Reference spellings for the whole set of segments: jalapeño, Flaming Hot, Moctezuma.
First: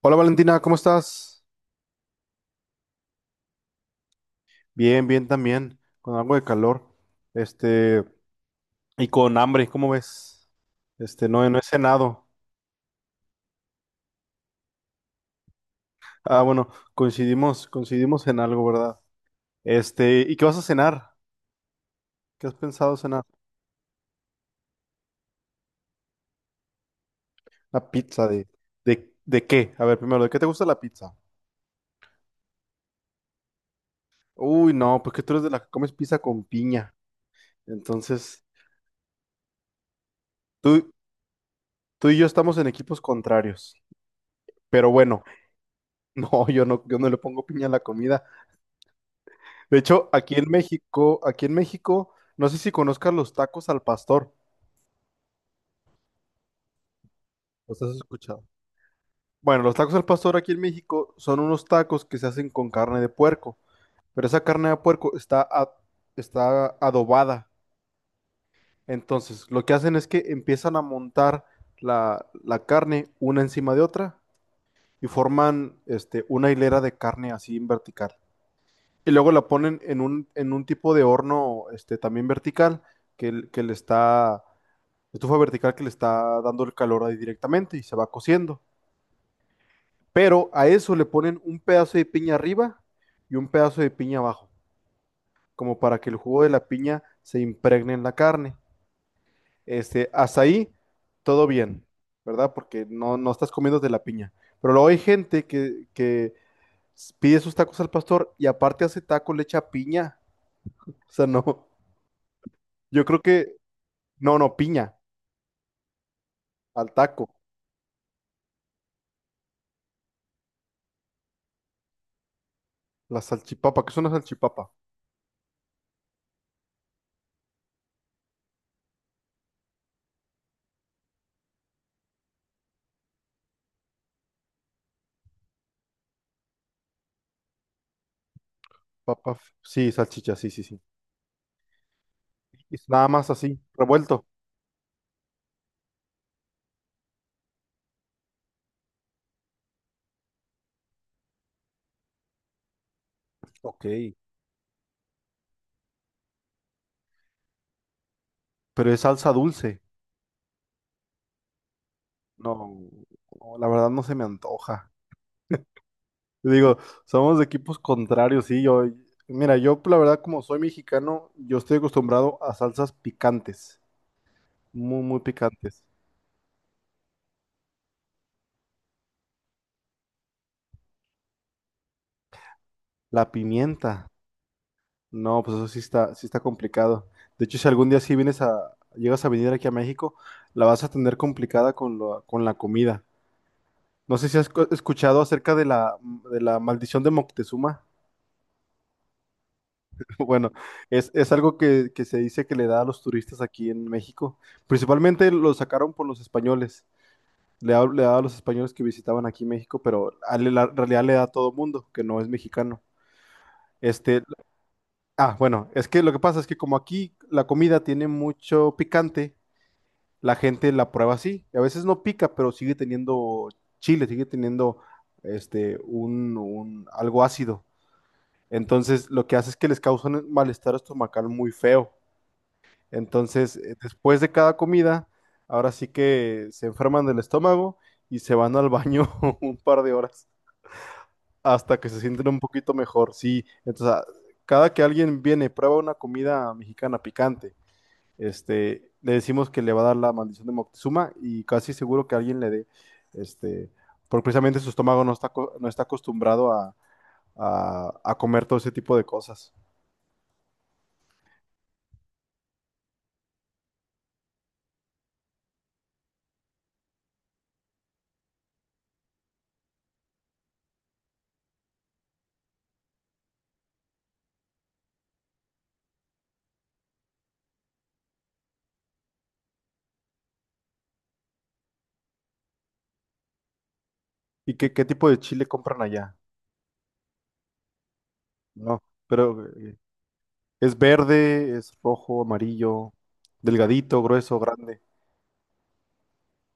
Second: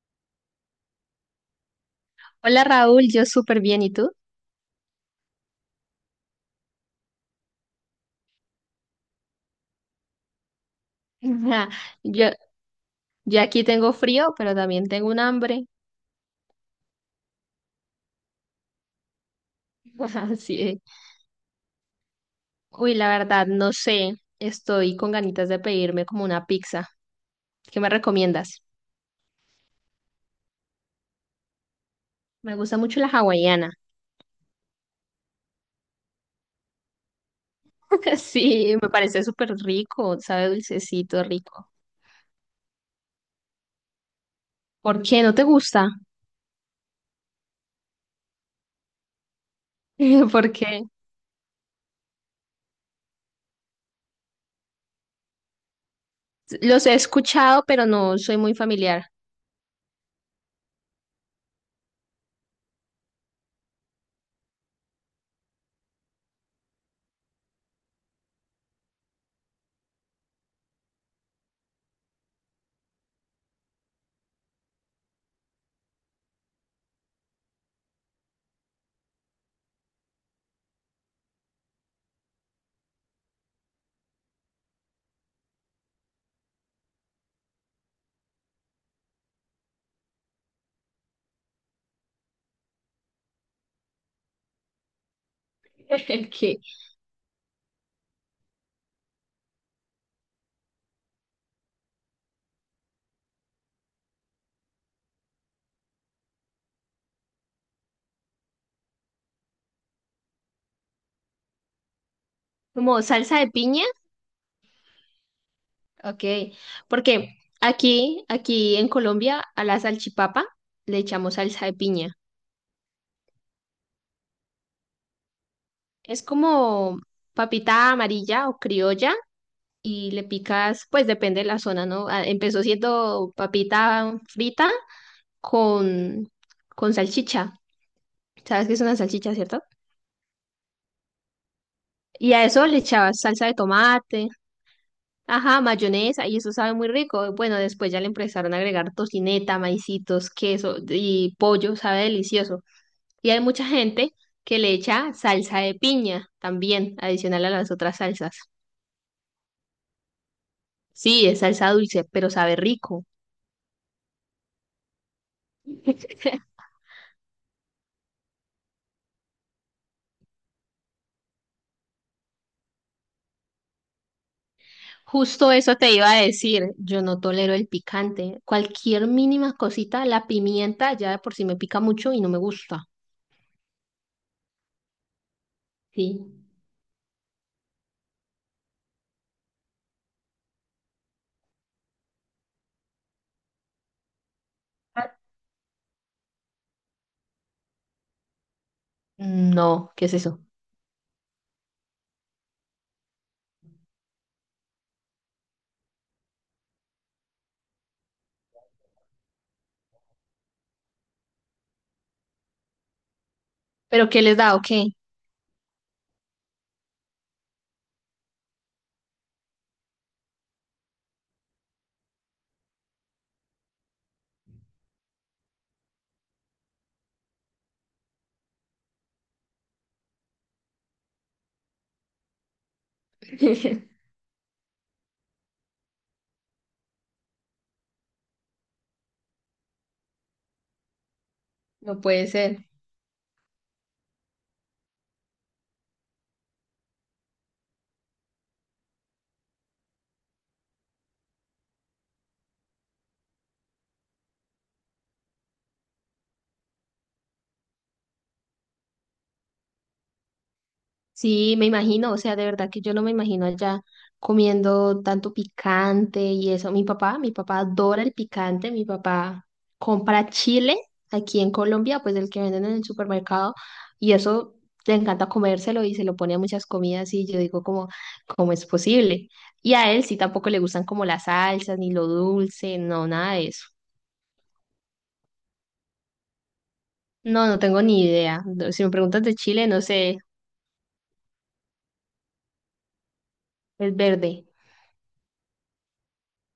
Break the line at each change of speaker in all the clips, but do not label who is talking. Hola Valentina, ¿cómo estás?
Hola Raúl, yo súper bien, ¿y tú?
Bien, bien también, con algo de calor, este, y con hambre, ¿cómo ves? No, no he cenado.
Yo, yo aquí tengo frío, pero también tengo un hambre.
Ah, bueno, coincidimos, coincidimos en algo, ¿verdad? ¿Y qué vas
Así
a
es.
cenar? ¿Qué has
Uy,
pensado
la
cenar?
verdad, no sé, estoy con ganitas de pedirme como una pizza. ¿Qué
Una
me
pizza
recomiendas?
¿de qué? A ver, primero, ¿de qué te gusta la pizza?
Me gusta mucho la hawaiana.
Uy, no, porque tú eres de la que comes pizza con piña. Entonces,
Sí, me parece súper rico, sabe
tú,
dulcecito, rico.
tú y yo estamos en equipos contrarios. Pero
¿Por qué
bueno,
no te gusta?
no, yo no le pongo piña a la comida. De hecho,
Porque
Aquí en México, no sé si conozcas los tacos al pastor.
los he escuchado,
¿Los
pero
has
no soy
escuchado?
muy familiar.
Bueno, los tacos al pastor aquí en México son unos tacos que se hacen con carne de puerco, pero esa carne de puerco está adobada. Entonces, lo que hacen es que empiezan a montar la carne una encima de otra y forman una hilera de carne así en vertical. Y luego la ponen en en un tipo de horno también vertical que le está estufa vertical que le está dando el calor ahí directamente y se va cociendo. Pero a eso le ponen un pedazo de piña arriba y un pedazo de piña abajo, como para que el jugo de
¿Qué?
la piña se impregne en la carne. Hasta ahí todo bien, ¿verdad? Porque no, no estás comiendo de la piña. Pero luego hay gente que pide sus tacos al pastor y aparte hace taco, le echa piña. O sea, no.
¿Como
Yo creo
salsa de
que,
piña?
no, no, piña
Ok,
al taco.
porque aquí en Colombia, a la salchipapa le echamos salsa de piña.
La salchipapa, ¿qué es una salchipapa?
Es como papita amarilla o criolla y le picas, pues depende de la zona, ¿no? Ah, empezó siendo papita frita con, con salchicha. ¿Sabes qué es una salchicha, cierto?
Sí, salchicha, sí, sí, sí.
Y a eso le
Es nada
echabas
más
salsa de
así, revuelto.
tomate, ajá, mayonesa, y eso sabe muy rico. Bueno, después ya le empezaron a agregar tocineta, maicitos, queso y pollo, sabe delicioso. Y hay mucha
Ok.
gente que le echa salsa de piña también, adicional a las otras salsas.
Pero es salsa dulce.
Sí, es salsa dulce, pero
No,
sabe rico.
no, la verdad no se me antoja. Digo, somos de equipos contrarios, sí. Mira, yo la verdad como soy mexicano, yo estoy acostumbrado a salsas picantes, muy, muy
Justo eso
picantes.
te iba a decir. Yo no tolero el picante. Cualquier mínima cosita, la pimienta ya de por sí me pica mucho y no me gusta.
La pimienta, no, pues eso
Sí.
sí está complicado. De hecho, si algún día sí vienes a, llegas a venir aquí a México, la vas a tener complicada con la comida. No sé si
Ah,
escuchado acerca de de la maldición de Moctezuma.
no, ¿qué es eso?
Bueno, es algo que se dice que le da a los turistas aquí en México. Principalmente lo sacaron por los españoles. Le daba a los españoles que visitaban aquí México, pero la realidad le da a todo mundo que no es mexicano.
¿Pero
Este,
qué les da o qué?
bueno, es que lo que pasa es que como aquí la comida tiene mucho picante, la gente la prueba así. Y a veces no pica, pero sigue teniendo chile, sigue teniendo algo ácido. Entonces, lo que hace es que les causa un malestar estomacal muy feo. Entonces, después de cada comida, ahora sí que se enferman del estómago y se van al baño un par de horas hasta que se
No
sienten
puede
un
ser.
poquito mejor. Sí, entonces, cada que alguien viene, prueba una comida mexicana picante, le decimos que le va a dar la maldición de Moctezuma y casi seguro que alguien le dé, este, porque precisamente su estómago no está acostumbrado a comer todo ese tipo de cosas.
Sí, me imagino, o sea, de verdad que yo no me imagino allá comiendo tanto picante y eso. Mi papá adora el picante, mi papá compra chile aquí en Colombia, pues el que venden en el supermercado, y eso le encanta comérselo y se lo pone a muchas comidas y yo digo como, ¿cómo es posible? Y a él sí tampoco le gustan como las salsas, ni lo dulce, no, nada de eso.
¿Y qué tipo de chile compran allá?
No, no tengo ni idea. No,
No,
si me preguntas de
pero
chile, no sé,
es verde, es rojo, amarillo,
es
delgadito, grueso,
verde,
grande.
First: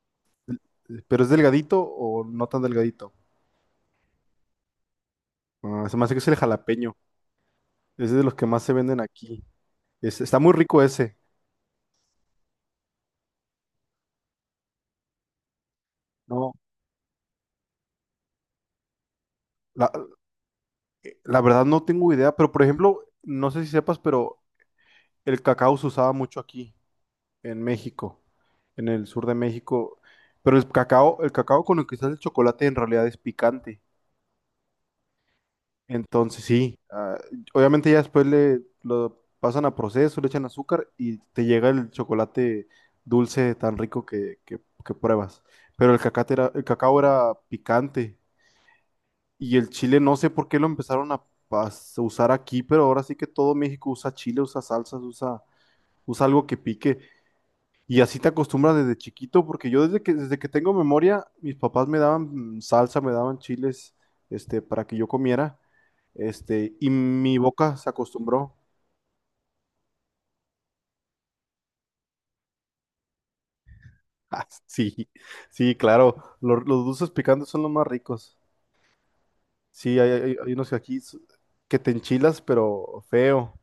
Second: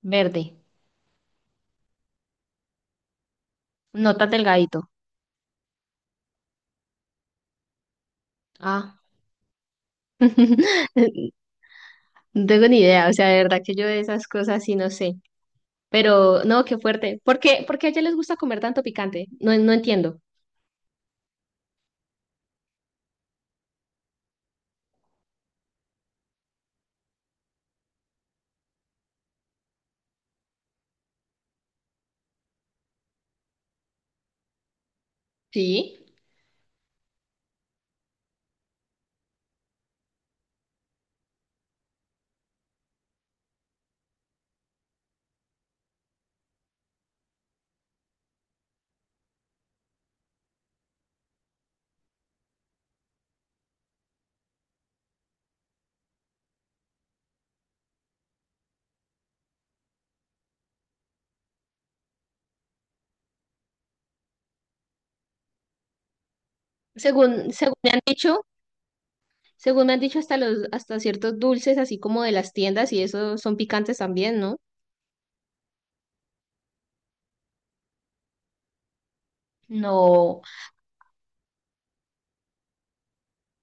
verde,
¿Pero es delgadito o no tan delgadito?
no tan delgadito.
Ah, se me hace que es el jalapeño. Es de los que más se
Ah.
venden aquí. Está muy rico ese.
No tengo ni idea, o sea, de verdad que yo de esas cosas sí no sé. Pero
No,
no, qué fuerte. ¿Por qué a ella les gusta comer tanto picante? No, no
la,
entiendo.
la verdad no tengo idea, pero por ejemplo, no sé si sepas, pero el cacao se usaba mucho aquí, en México, en el sur de México. Pero el cacao con el que se hace el chocolate en realidad es picante.
Sí.
Entonces, sí, obviamente ya después le lo pasan a proceso, le echan azúcar y te llega el chocolate dulce tan rico que pruebas. Pero el cacao era picante y el chile no sé por qué lo empezaron a usar aquí, pero ahora sí que todo México usa chile, usa salsas, usa algo que pique. Y así te acostumbras desde chiquito, porque yo desde que tengo memoria, mis papás me daban salsa, me daban chiles, para que yo comiera, y mi
Según
boca se
me han dicho,
acostumbró.
según me han dicho hasta hasta ciertos dulces, así como de las tiendas, y eso son picantes también,
Ah,
¿no?
sí, sí, claro, los dulces picantes son los más ricos. Sí,
No,
hay unos que que te enchilas, pero feo.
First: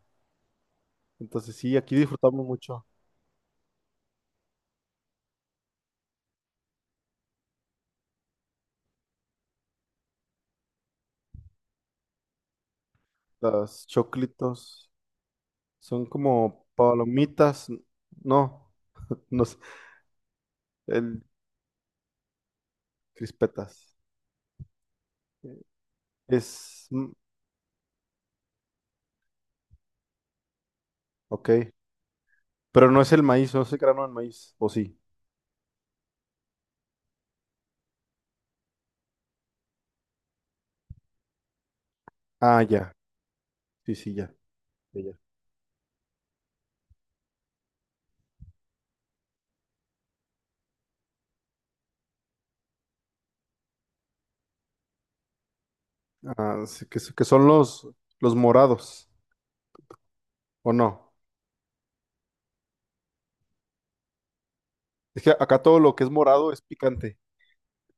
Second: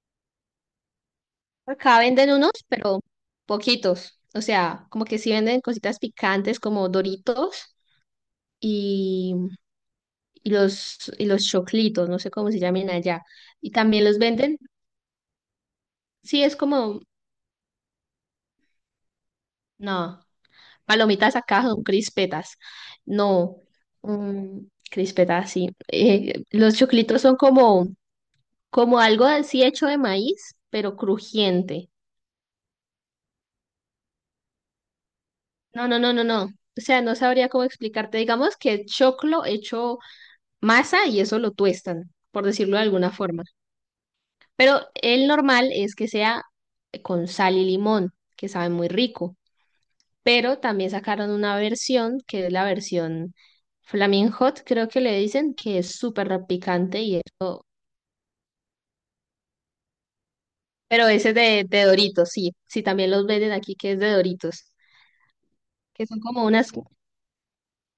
Entonces sí, aquí
acá venden
disfrutamos
unos,
mucho.
pero poquitos. O sea, como que sí venden cositas picantes como Doritos y, y los choclitos, no sé cómo se llaman allá. Y
Las
también los venden.
choclitos son
Sí, es
como
como,
palomitas, no, no sé,
no,
el
palomitas acá son crispetas. No,
crispetas.
mm, crispetas, sí. Los
Es, mm,
choclitos son como, como algo así hecho de maíz, pero
ok.
crujiente.
Pero no es el maíz, no es el grano del maíz. ¿O sí?
No, no, no, no, no. O sea, no sabría cómo explicarte. Digamos que es choclo hecho masa y eso lo tuestan, por
Ah,
decirlo de
ya.
alguna forma.
Sí, sí, ya.
Pero
Ya, ya.
el normal es que sea con sal y limón, que sabe muy rico. Pero también sacaron una versión que es la versión Flaming Hot, creo que le dicen, que es súper
Ah, sí,
picante y
que son
eso,
los morados, ¿o
pero
no?
ese es de Doritos, sí, sí, también los venden aquí que es de Doritos,
Es que acá todo lo que
que
es
son como
morado es
unas,
picante.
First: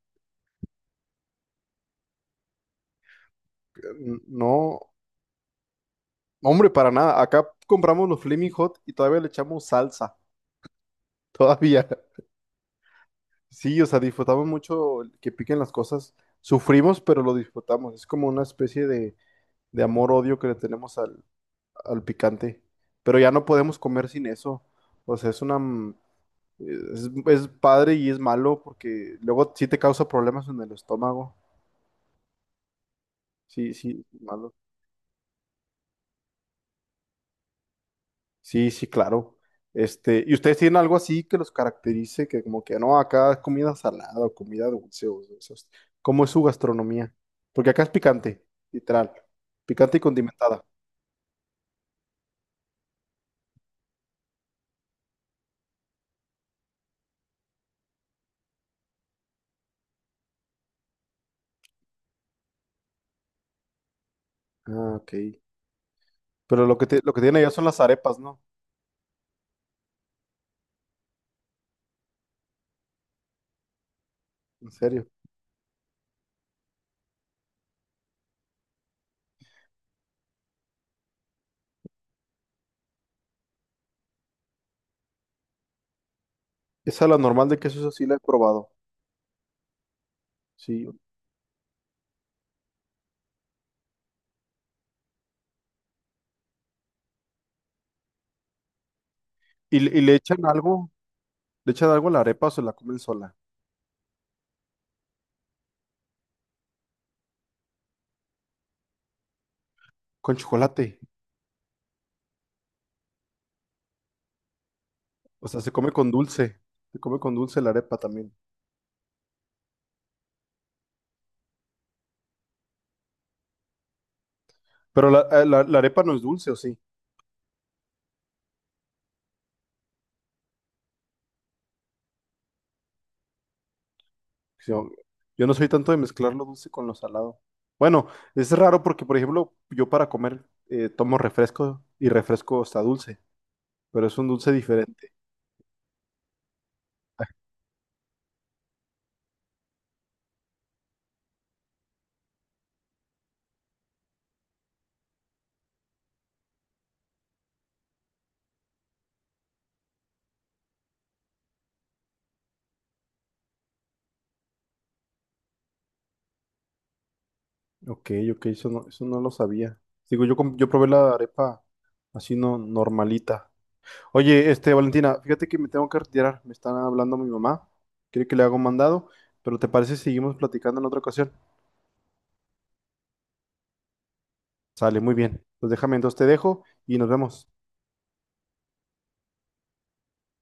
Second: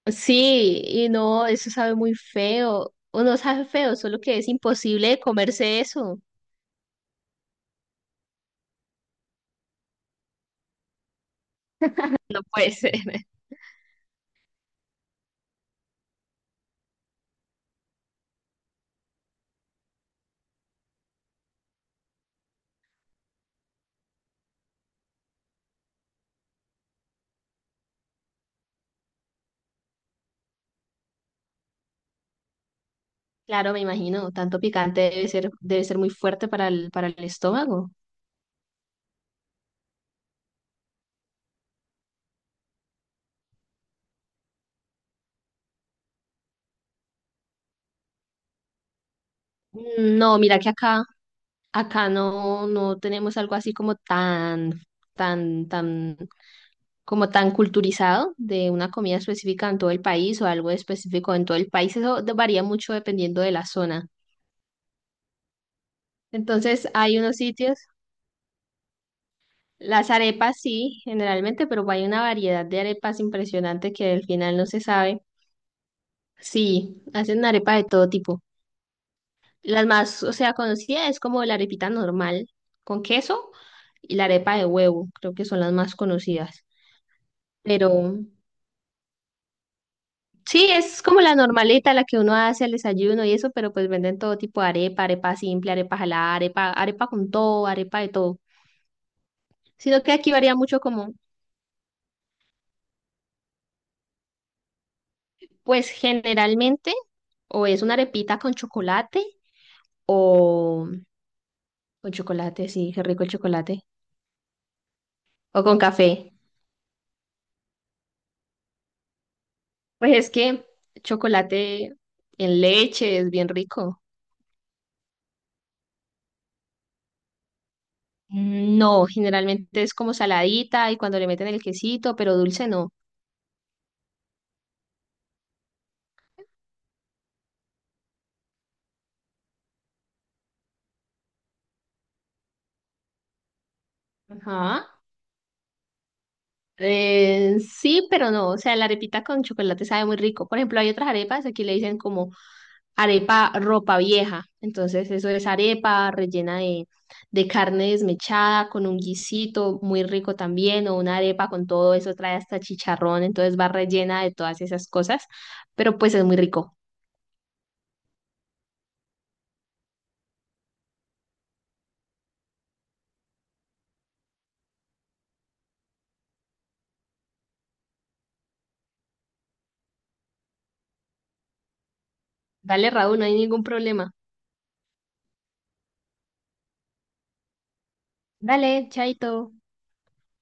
sí, y no, eso sabe muy feo, o no sabe feo, solo que es
No,
imposible de comerse eso,
hombre, para nada. Acá compramos los Flaming Hot y todavía le echamos salsa. Todavía.
no puede ser.
Sí, o sea, disfrutamos mucho el que piquen las cosas. Sufrimos, pero lo disfrutamos. Es como una especie de amor-odio que le tenemos al picante. Pero ya no podemos comer sin eso. O sea, es una... es padre y es malo porque luego sí te causa problemas en el estómago. Sí,
Claro, me
sí, es
imagino,
malo.
tanto picante debe ser muy fuerte para para el estómago.
Sí, sí, claro. ¿Y ustedes tienen algo así que los caracterice? Que como que no, acá es comida salada o comida dulce o ¿cómo es su gastronomía? Porque acá es picante, literal. Picante y
Mm, no, mira
condimentada.
que acá, acá no, no tenemos algo así como tan, tan, como tan culturizado de una comida específica en todo el país o algo específico en todo el país. Eso de- varía mucho dependiendo de la zona.
Ah, ok. Pero lo
Entonces,
lo
hay
que tienen
unos
allá son las
sitios,
arepas, ¿no?
las arepas sí, generalmente, pero hay una variedad de arepas impresionante que al final no
En
se
serio.
sabe. Sí, hacen arepa de todo tipo. Las más, o sea, conocida es como la arepita normal con queso y la arepa de huevo, creo que son las más conocidas.
Esa la normal de queso, eso sí la
Pero
he probado.
sí,
Sí.
es como la normalita la que uno hace al desayuno y eso, pero pues venden todo tipo de arepa, arepa simple, arepa jalada, arepa, arepa con todo, arepa de todo.
¿Y,
Sino que
le
aquí
echan
varía mucho
algo?
como,
¿Le echan algo a la arepa o se la comen sola?
pues generalmente, o es una arepita con chocolate,
Con chocolate.
o con chocolate, sí, qué rico el chocolate,
O
o
sea, se
con
come con
café.
dulce. Se come con dulce la arepa también.
Pues es que chocolate en leche es bien rico.
Pero la arepa no es dulce, ¿o sí?
Mm, no, generalmente es como saladita y cuando le meten el quesito, pero dulce no.
Yo, yo no soy tanto de mezclar lo dulce con lo salado. Bueno, es raro porque, por ejemplo, yo para comer tomo refresco y refresco está dulce, pero es un dulce
Ajá.
diferente.
Sí, pero no. O sea, la arepita con chocolate sabe muy rico. Por ejemplo, hay otras arepas, aquí le dicen como arepa ropa vieja. Entonces, eso es arepa rellena de carne desmechada con un guisito muy rico también, o una arepa con todo eso, trae hasta chicharrón, entonces va rellena de todas esas cosas. Pero pues es muy rico.
Ok, ok, eso no lo sabía. Digo, yo probé la arepa así no normalita. Oye, Valentina, fíjate que me tengo que retirar. Me está hablando mi mamá. Quiere que le haga un mandado, pero ¿te parece si seguimos platicando en otra ocasión?
Dale, Raúl, no hay ningún problema.
Sale, muy bien. Pues déjame, entonces te dejo y nos vemos.
Dale, chaito.